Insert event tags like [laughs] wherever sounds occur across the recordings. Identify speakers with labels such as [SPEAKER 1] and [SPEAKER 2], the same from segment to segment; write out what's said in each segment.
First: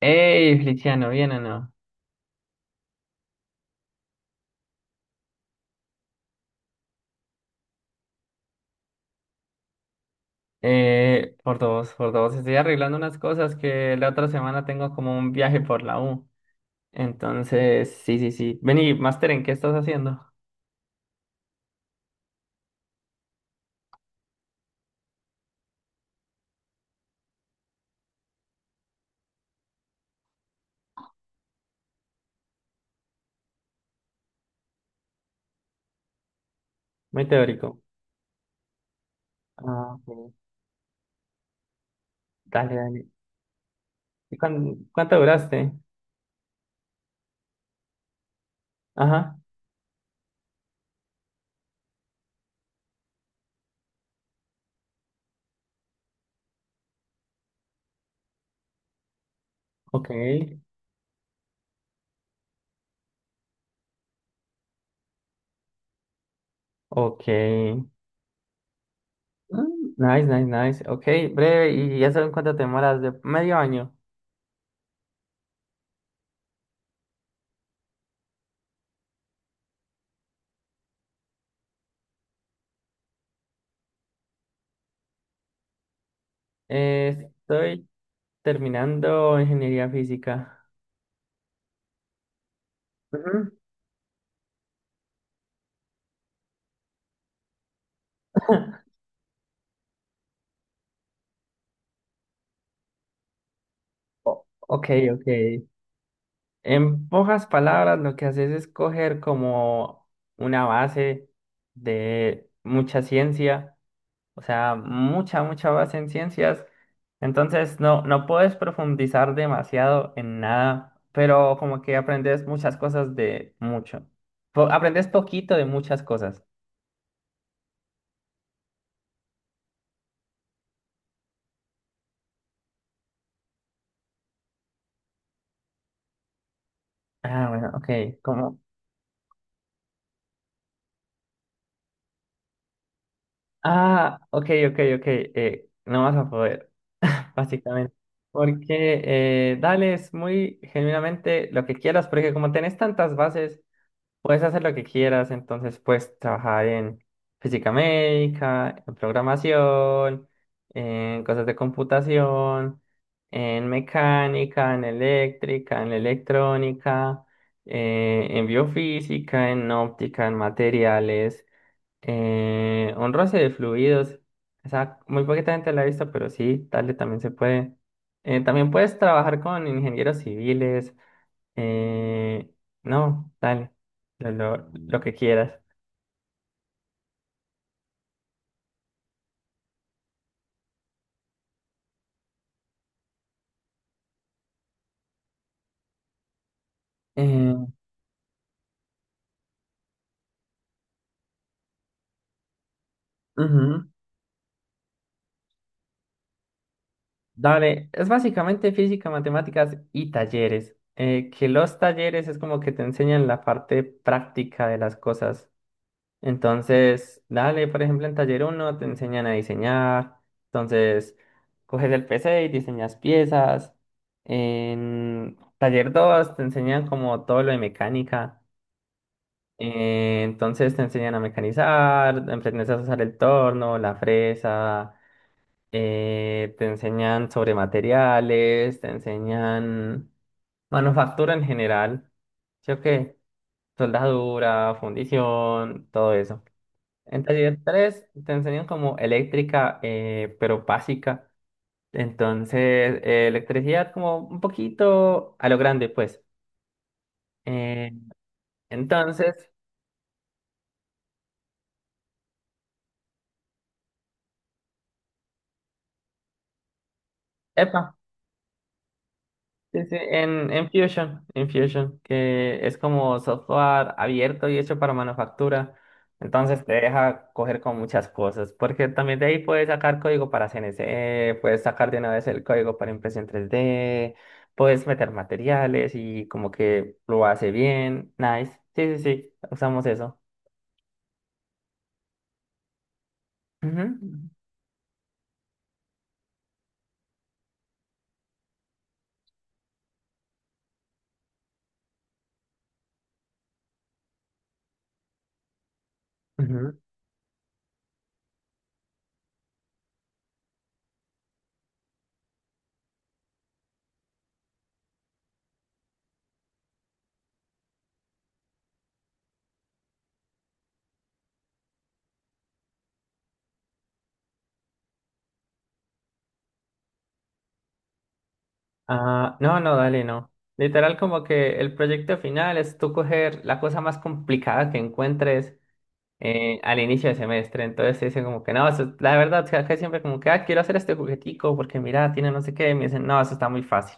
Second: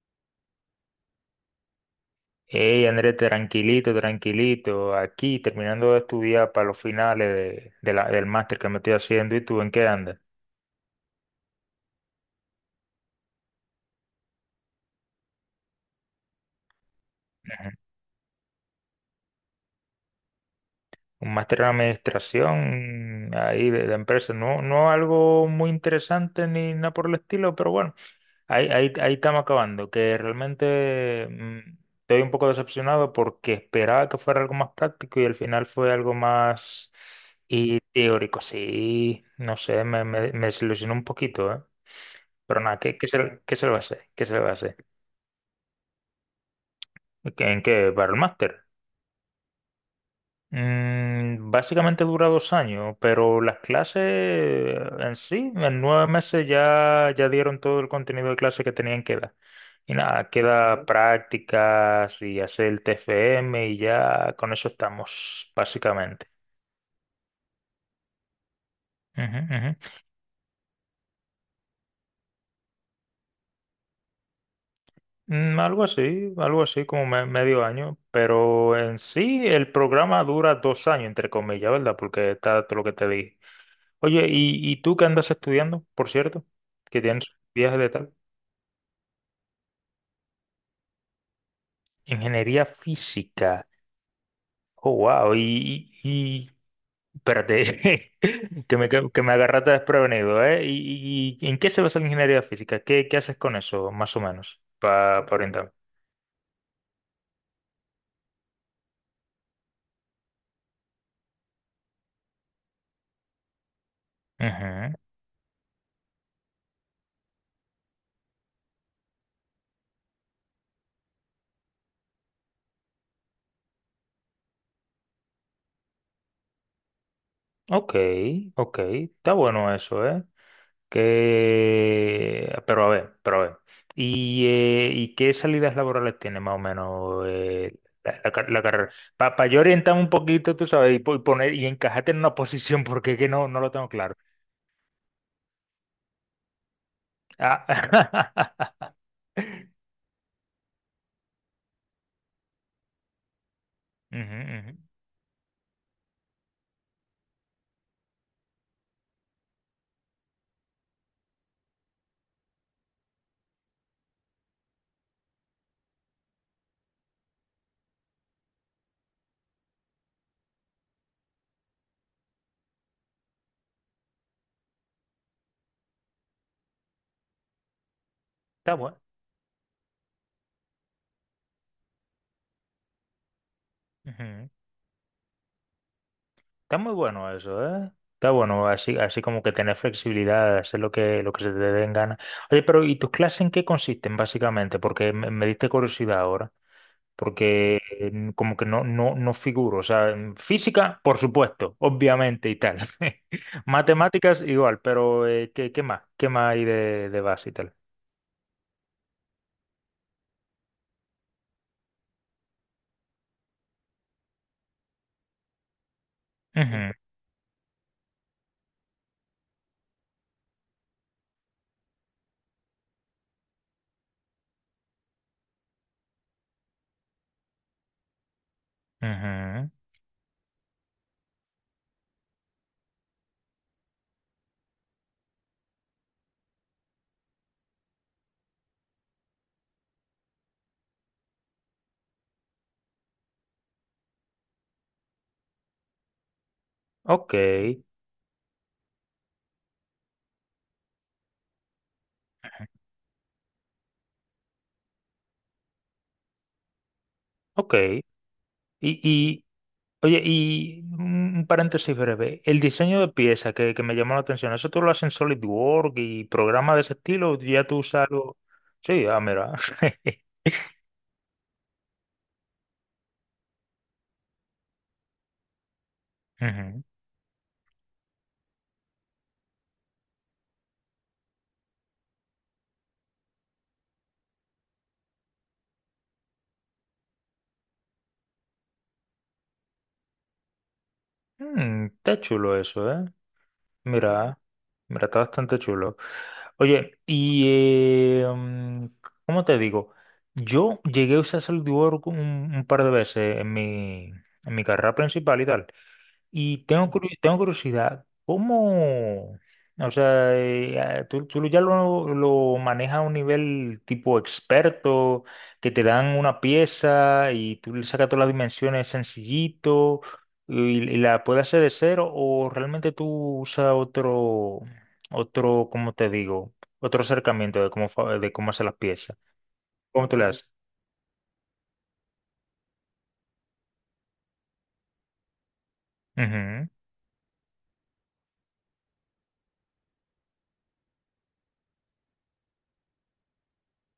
[SPEAKER 1] Hey, Feliciano, ¿bien o no?
[SPEAKER 2] Hey, Andrés, tranquilito, tranquilito. Aquí terminando de estudiar para los finales del máster que me estoy haciendo. ¿Y tú en qué andas?
[SPEAKER 1] Por dos, por dos. Estoy arreglando unas cosas que la otra semana tengo como un viaje por la U.
[SPEAKER 2] [clears throat] Ujú.
[SPEAKER 1] Entonces, sí, sí, sí. Vení, Master, ¿en qué estás haciendo?
[SPEAKER 2] Un máster en administración ahí de empresa. No, no algo muy interesante ni nada por el estilo, pero bueno, ahí estamos acabando. Que realmente estoy un poco decepcionado porque esperaba que fuera algo más práctico y al final fue algo más
[SPEAKER 1] Muy
[SPEAKER 2] y
[SPEAKER 1] teórico.
[SPEAKER 2] teórico. Sí, no sé,
[SPEAKER 1] Ah,
[SPEAKER 2] me, me,
[SPEAKER 1] ok.
[SPEAKER 2] me desilusionó un poquito, ¿eh? Pero
[SPEAKER 1] Dale,
[SPEAKER 2] nada,
[SPEAKER 1] dale.
[SPEAKER 2] ¿qué se le va a hacer? ¿Qué se
[SPEAKER 1] ¿Y
[SPEAKER 2] le va a hacer?
[SPEAKER 1] cuán- Cuánto duraste?
[SPEAKER 2] ¿Qué- ¿En ¿Battle Master?
[SPEAKER 1] Ajá,
[SPEAKER 2] Básicamente dura 2 años, pero las clases en sí, en 9 meses ya, ya dieron todo el contenido de clase que tenían que dar. Y
[SPEAKER 1] ok,
[SPEAKER 2] nada, queda prácticas y hacer el TFM y ya con eso estamos, básicamente.
[SPEAKER 1] ok.
[SPEAKER 2] Ujú, ujú.
[SPEAKER 1] Mm, nice, nice, nice. Ok, breve. ¿Y ya saben cuánto te demoras? ¿De medio año?
[SPEAKER 2] Algo así, algo así como medio año, pero en sí el programa dura 2 años, entre comillas, ¿verdad? Porque está todo lo que te dije. Oye, ¿y tú qué andas estudiando, por cierto? Que tienes viajes
[SPEAKER 1] Estoy
[SPEAKER 2] de tal.
[SPEAKER 1] terminando ingeniería física.
[SPEAKER 2] Ingeniería
[SPEAKER 1] Ujú.
[SPEAKER 2] física. Oh, wow. Espérate, [laughs] que me,
[SPEAKER 1] [laughs]
[SPEAKER 2] que, que me agarraste desprevenido, ¿eh? ¿Y en qué se basa la ingeniería física? ¿Qué haces con eso, más o menos,
[SPEAKER 1] Ok,
[SPEAKER 2] para
[SPEAKER 1] ok.
[SPEAKER 2] orientarme?
[SPEAKER 1] En pocas palabras, lo que haces es coger como una base de mucha ciencia, o sea,
[SPEAKER 2] Ujú.
[SPEAKER 1] mucha, mucha base en ciencias. Entonces, no, no puedes profundizar demasiado en nada, pero como que aprendes muchas cosas de mucho. Aprendes poquito de muchas cosas.
[SPEAKER 2] Ok, ok. Está bueno eso, ¿eh? Que, pero a ver, pero a ver. ¿Y qué salidas laborales tiene más o menos
[SPEAKER 1] Ah, bueno, ok,
[SPEAKER 2] la, la car-
[SPEAKER 1] como...
[SPEAKER 2] la carrera? Para yo orientar un poquito, tú sabes, y poner y encajarte en una [laughs] posición porque es que no, no lo tengo claro.
[SPEAKER 1] Ah, ok, ok, ok, no vas a poder. Básicamente.
[SPEAKER 2] Ah,
[SPEAKER 1] Porque dale, es muy genuinamente lo que quieras, porque como tenés tantas bases,
[SPEAKER 2] [laughs] ujú,
[SPEAKER 1] puedes hacer
[SPEAKER 2] ujú.
[SPEAKER 1] lo que quieras, entonces puedes trabajar en física médica, en programación, en cosas de computación, en mecánica, en eléctrica, en electrónica, en biofísica, en óptica, en materiales. Un roce de fluidos. O sea, muy poquita gente la ha visto, pero sí, dale, también se puede. También
[SPEAKER 2] Está
[SPEAKER 1] puedes
[SPEAKER 2] bueno.
[SPEAKER 1] trabajar con ingenieros civiles. eh, no, dale,
[SPEAKER 2] Ujú.
[SPEAKER 1] lo que quieras.
[SPEAKER 2] Está muy bueno eso, ¿eh? Está bueno, así, así como que tener flexibilidad, hacer lo que se te den ganas. Oye, pero ¿y tus clases en qué consisten básicamente? Porque me diste curiosidad ahora.
[SPEAKER 1] Eh,
[SPEAKER 2] Porque como que no, no, no figuro. O sea, en física, por supuesto, obviamente y tal. [laughs]
[SPEAKER 1] Ujú.
[SPEAKER 2] Matemáticas igual, pero ¿qué más? ¿Qué más hay de base y tal?
[SPEAKER 1] Dale, es básicamente física, matemáticas y talleres. Que los talleres es como que te enseñan la parte práctica de las cosas.
[SPEAKER 2] Ujú,
[SPEAKER 1] Entonces, dale, por ejemplo, en taller uno te enseñan a diseñar. Entonces, coges el PC y diseñas piezas. En taller 2 te enseñan como todo lo de mecánica.
[SPEAKER 2] ujú.
[SPEAKER 1] Entonces te enseñan a mecanizar, aprendes a usar el torno, la fresa, te enseñan sobre materiales, te enseñan manufactura en general, ¿sí o qué? Soldadura, fundición, todo eso. En
[SPEAKER 2] Ok,
[SPEAKER 1] taller 3 te enseñan como eléctrica, pero básica. Entonces, electricidad como un poquito a lo grande, pues.
[SPEAKER 2] ok.
[SPEAKER 1] Eh,
[SPEAKER 2] Y, y,
[SPEAKER 1] entonces,
[SPEAKER 2] oye, y un paréntesis breve. El diseño de pieza que me llamó la atención, ¿eso tú lo haces en SolidWorks y programas de ese estilo? ¿Ya tú
[SPEAKER 1] Epa.
[SPEAKER 2] usas algo? Sí, ah, mira.
[SPEAKER 1] Sí, sí, en Fusion, que es como software abierto y hecho para manufactura.
[SPEAKER 2] [laughs]
[SPEAKER 1] Entonces te
[SPEAKER 2] Ujú.
[SPEAKER 1] deja coger con muchas cosas, porque también de ahí puedes sacar código para CNC, puedes sacar de una vez el código para impresión tres d, puedes meter materiales y como que lo hace bien. Nice. Sí, sí, sí, usamos eso.
[SPEAKER 2] Está chulo eso, ¿eh?
[SPEAKER 1] Ujú,
[SPEAKER 2] Mira, mira, está bastante chulo. Oye, y ¿cómo te digo? Yo llegué a usar SolidWorks un par de veces en mi carrera principal y tal. Y
[SPEAKER 1] ujú.
[SPEAKER 2] tengo, tengo curiosidad, ¿cómo, o sea, tú, tú ya lo manejas a un nivel tipo experto, que te dan una pieza y tú le sacas todas las dimensiones sencillito y la puedes hacer de cero o realmente tú usas otro, ¿cómo te digo? Otro acercamiento de cómo, de cómo hacer las piezas.
[SPEAKER 1] Ah, no, no, dale,
[SPEAKER 2] ¿Cómo tú le
[SPEAKER 1] no.
[SPEAKER 2] haces?
[SPEAKER 1] Literal como que el proyecto final es tú coger la cosa más complicada que encuentres
[SPEAKER 2] Ujú,
[SPEAKER 1] al inicio de semestre. Entonces dicen como que no, la verdad, o sea, acá siempre como que, ah, quiero hacer este juguetico porque mira, tiene no sé qué. Y me dicen, no, eso está muy fácil.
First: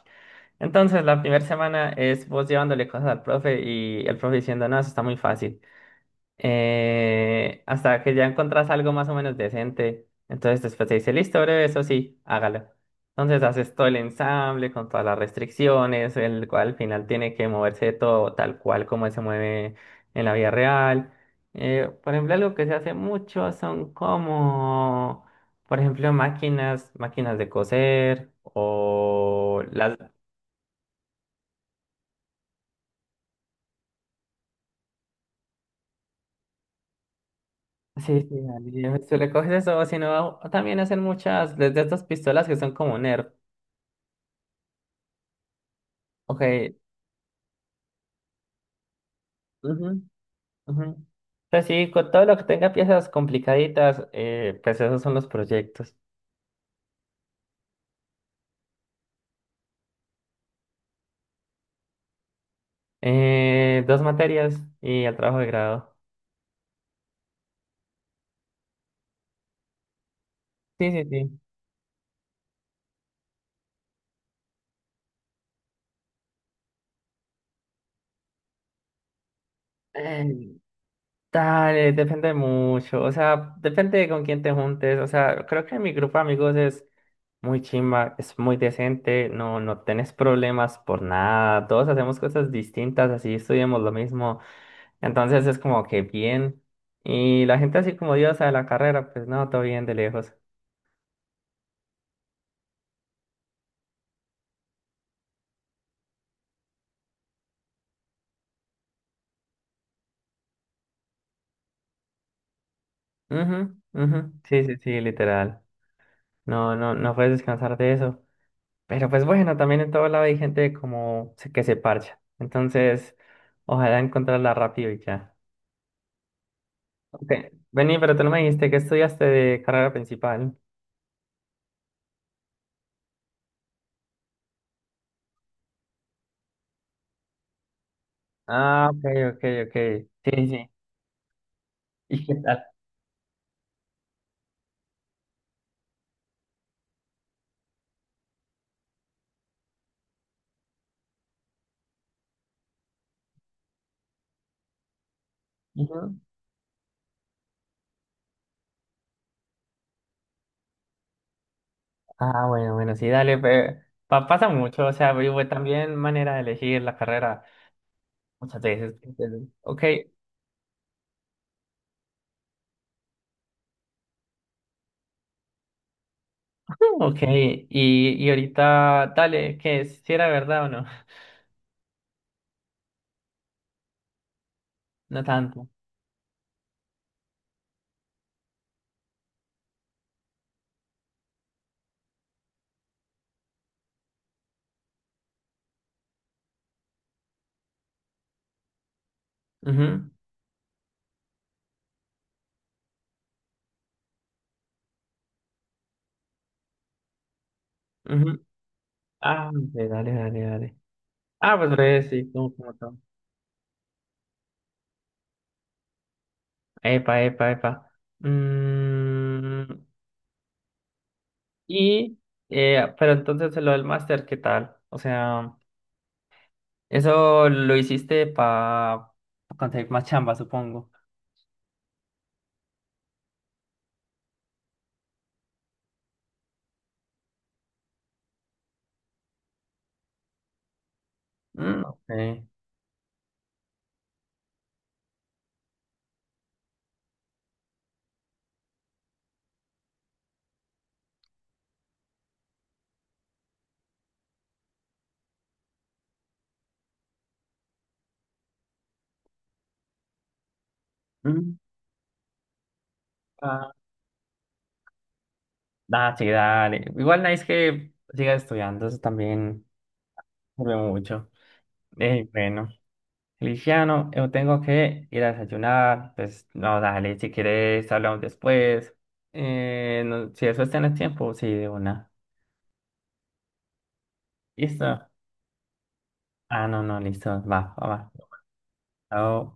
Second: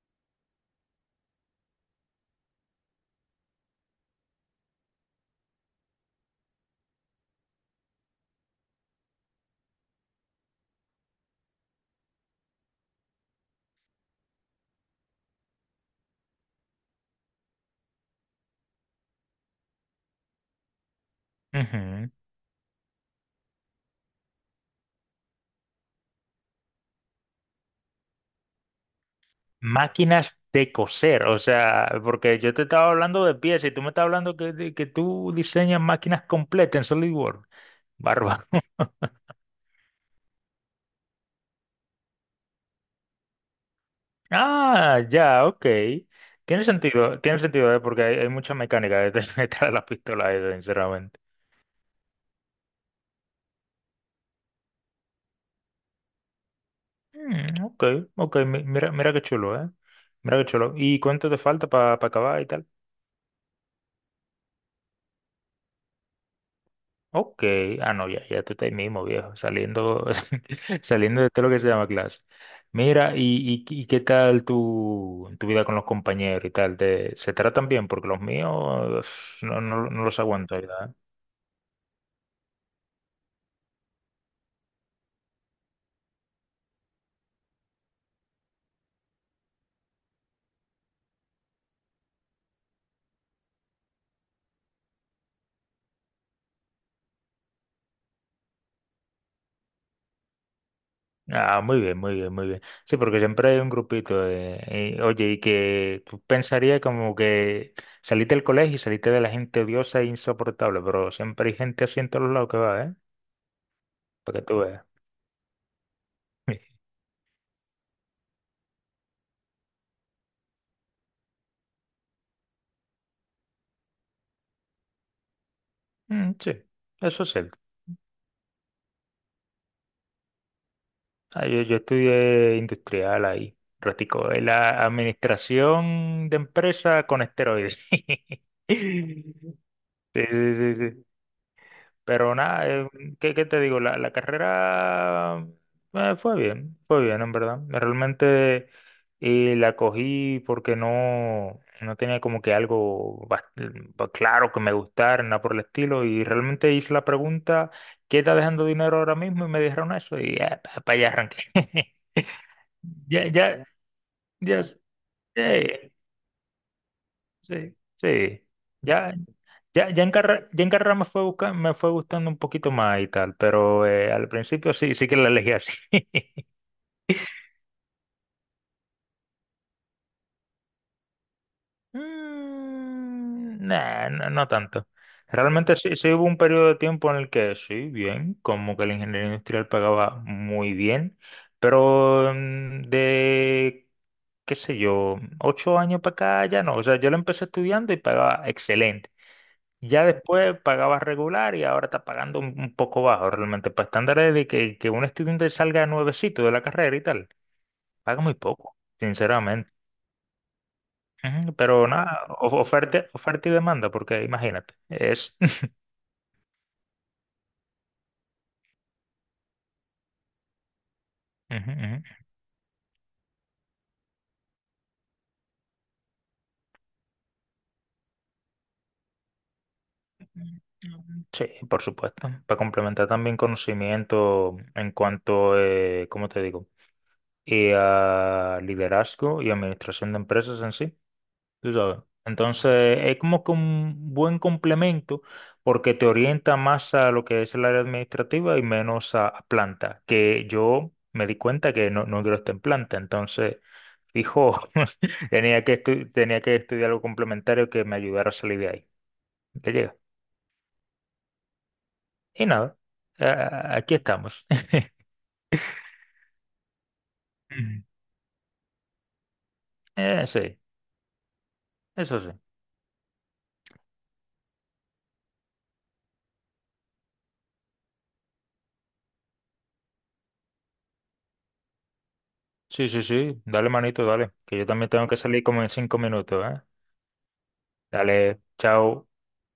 [SPEAKER 1] Entonces la primera semana es vos llevándole cosas al profe y el profe diciendo, no, eso está muy fácil, hasta que ya encontrás algo más o menos decente. Entonces después te dice, listo, breve, eso sí, hágalo. Entonces haces todo el ensamble con todas las restricciones, el cual al final tiene que moverse todo tal cual como se mueve en la vida real.
[SPEAKER 2] ujú.
[SPEAKER 1] Por ejemplo, algo que se hace mucho son como, por ejemplo, máquinas, máquinas de coser o las...
[SPEAKER 2] Máquinas de coser, o sea, porque yo te estaba hablando de piezas y tú me estás hablando que, que tú diseñas máquinas completas en SolidWorks.
[SPEAKER 1] Sí, sí,
[SPEAKER 2] Bárbaro. [laughs]
[SPEAKER 1] dale, tú le coges eso, sino también hacen muchas, desde estas pistolas que son como Nerf.
[SPEAKER 2] Ah, ya, ok.
[SPEAKER 1] Ok,
[SPEAKER 2] Tiene sentido, ¿eh? Porque hay mucha mecánica detrás [laughs] detrás de la
[SPEAKER 1] ujú,
[SPEAKER 2] pistola, esa,
[SPEAKER 1] ujú.
[SPEAKER 2] sinceramente.
[SPEAKER 1] Pues sí, con todo lo que tenga piezas complicaditas, pues esos son los proyectos.
[SPEAKER 2] Ok, ok, mira, mira qué chulo, ¿eh? Mira qué chulo. ¿Y cuánto te falta para acabar y tal?
[SPEAKER 1] Dos materias y el trabajo de grado.
[SPEAKER 2] Ok, ah no, ya, ya tú estás ahí mismo, viejo, saliendo, [laughs]
[SPEAKER 1] Sí, sí,
[SPEAKER 2] saliendo de
[SPEAKER 1] sí.
[SPEAKER 2] todo lo que se llama clase. Mira, y qué tal tu, tu vida con los compañeros y tal? ¿Se tratan bien? Porque los míos no, no, no los
[SPEAKER 1] Eh,
[SPEAKER 2] aguanto, ¿verdad?
[SPEAKER 1] Dale, depende mucho, o sea, depende de con quién te juntes, o sea, creo que mi grupo de amigos es muy chimba, es muy decente, no, no tenés problemas por nada, todos hacemos cosas distintas, así estudiamos lo mismo. Entonces es como que bien. Y la gente así como diosa de la carrera, pues no, todo bien de lejos.
[SPEAKER 2] Ah, muy bien, muy bien, muy bien. Sí, porque siempre hay un grupito y, oye, y que tú pensarías como que saliste del colegio y saliste de la gente odiosa e insoportable, pero siempre hay gente así en todos lados que va, ¿eh?
[SPEAKER 1] Ujú, ujú.
[SPEAKER 2] Para que tú
[SPEAKER 1] Sí, sí,
[SPEAKER 2] veas.
[SPEAKER 1] sí, literal. No,
[SPEAKER 2] [laughs]
[SPEAKER 1] no, no puedes descansar de eso. Pero pues bueno, también en todo lado hay gente como que se parcha. Entonces, ojalá encontrarla rápido y ya.
[SPEAKER 2] Sí, eso es
[SPEAKER 1] Ok,
[SPEAKER 2] cierto.
[SPEAKER 1] vení, pero tú no me dijiste que estudiaste de carrera principal.
[SPEAKER 2] Ah, yo estudié industrial ahí, ratico, en la administración de empresa con esteroides.
[SPEAKER 1] Ah, ok, ok,
[SPEAKER 2] [laughs]
[SPEAKER 1] ok.
[SPEAKER 2] Sí,
[SPEAKER 1] Sí, sí,
[SPEAKER 2] sí,
[SPEAKER 1] sí.
[SPEAKER 2] sí, sí.
[SPEAKER 1] [laughs] ¿Y qué
[SPEAKER 2] Pero
[SPEAKER 1] tal?
[SPEAKER 2] nada, ¿qué te digo? La carrera fue bien, en verdad. Realmente la cogí porque no, no tenía como que algo claro que me gustara, nada por el estilo.
[SPEAKER 1] Ujú.
[SPEAKER 2] Y realmente hice la pregunta, ¿qué está dejando dinero ahora mismo? Y me dijeron eso y para allá arranqué. [laughs]
[SPEAKER 1] Ah, bueno, bueno, sí,
[SPEAKER 2] Ya,
[SPEAKER 1] dale,
[SPEAKER 2] ya,
[SPEAKER 1] pasa
[SPEAKER 2] ya,
[SPEAKER 1] mucho, o sea, yo
[SPEAKER 2] eh,
[SPEAKER 1] también manera de elegir la carrera.
[SPEAKER 2] sí, sí,
[SPEAKER 1] Muchas veces.
[SPEAKER 2] ya,
[SPEAKER 1] Entonces, ok.
[SPEAKER 2] ya,
[SPEAKER 1] [laughs]
[SPEAKER 2] ya en carrera me fue me fue gustando un poquito más y tal, pero al principio sí, sí que la elegí así. [laughs]
[SPEAKER 1] Ok. Y ahorita, dale, que si era verdad o no.
[SPEAKER 2] Nah, no, no tanto.
[SPEAKER 1] [laughs] No tanto.
[SPEAKER 2] Realmente sí, sí hubo un periodo de tiempo en el que sí, bien, como que la ingeniería industrial pagaba muy bien, pero qué sé yo, 8 años para acá ya no. O sea, yo la empecé estudiando y pagaba excelente. Ya
[SPEAKER 1] Ujú,
[SPEAKER 2] después pagabas regular y ahora está pagando un poco bajo realmente. Para estándares de que un estudiante salga nuevecito de la carrera y tal, paga muy
[SPEAKER 1] ujú.
[SPEAKER 2] poco,
[SPEAKER 1] Ah,
[SPEAKER 2] sinceramente.
[SPEAKER 1] hombre, dale, dale, dale.
[SPEAKER 2] Ujú.
[SPEAKER 1] Ah, pues
[SPEAKER 2] Pero
[SPEAKER 1] breve,
[SPEAKER 2] nada,
[SPEAKER 1] sí, como, como todo.
[SPEAKER 2] oferta, oferta y demanda, porque imagínate, es... [laughs]
[SPEAKER 1] Epa, epa, epa. Mm,
[SPEAKER 2] Ujú,
[SPEAKER 1] y, pero entonces lo del máster, ¿qué tal? O sea, eso lo hiciste para conseguir más chamba, supongo.
[SPEAKER 2] ujú. Sí, por supuesto. Para complementar también conocimiento en cuanto, ¿cómo te digo? Y a liderazgo y administración de empresas en sí. Tú
[SPEAKER 1] Mm,
[SPEAKER 2] sabes.
[SPEAKER 1] ok.
[SPEAKER 2] Entonces, es como que un buen complemento porque te orienta más a lo que es el área administrativa y menos a planta, que yo me di cuenta que no, no quiero estar en planta. Entonces, fijo, [laughs] tenía que estudiar algo complementario que me ayudara a salir de ahí. ¿Te llega?
[SPEAKER 1] Mm,
[SPEAKER 2] Y nada,
[SPEAKER 1] ah,
[SPEAKER 2] aquí estamos. [laughs]
[SPEAKER 1] ah, sí, dale. Igual nice
[SPEAKER 2] Ujú.
[SPEAKER 1] que sigas estudiando, eso también.
[SPEAKER 2] Sí,
[SPEAKER 1] Hombre, mucho.
[SPEAKER 2] eso sí.
[SPEAKER 1] Bueno, Feliciano, yo tengo que ir a desayunar. Pues no, dale, si quieres hablamos después. No, si eso tienes tiempo, sí, de una.
[SPEAKER 2] Sí, sí, sí. Dale, manito, dale. Que yo también
[SPEAKER 1] ¿Listo?
[SPEAKER 2] tengo que salir como en 5 minutos, ¿eh?
[SPEAKER 1] Ah, no, no, listo. Va, va, va.
[SPEAKER 2] Dale, chao.
[SPEAKER 1] Chao.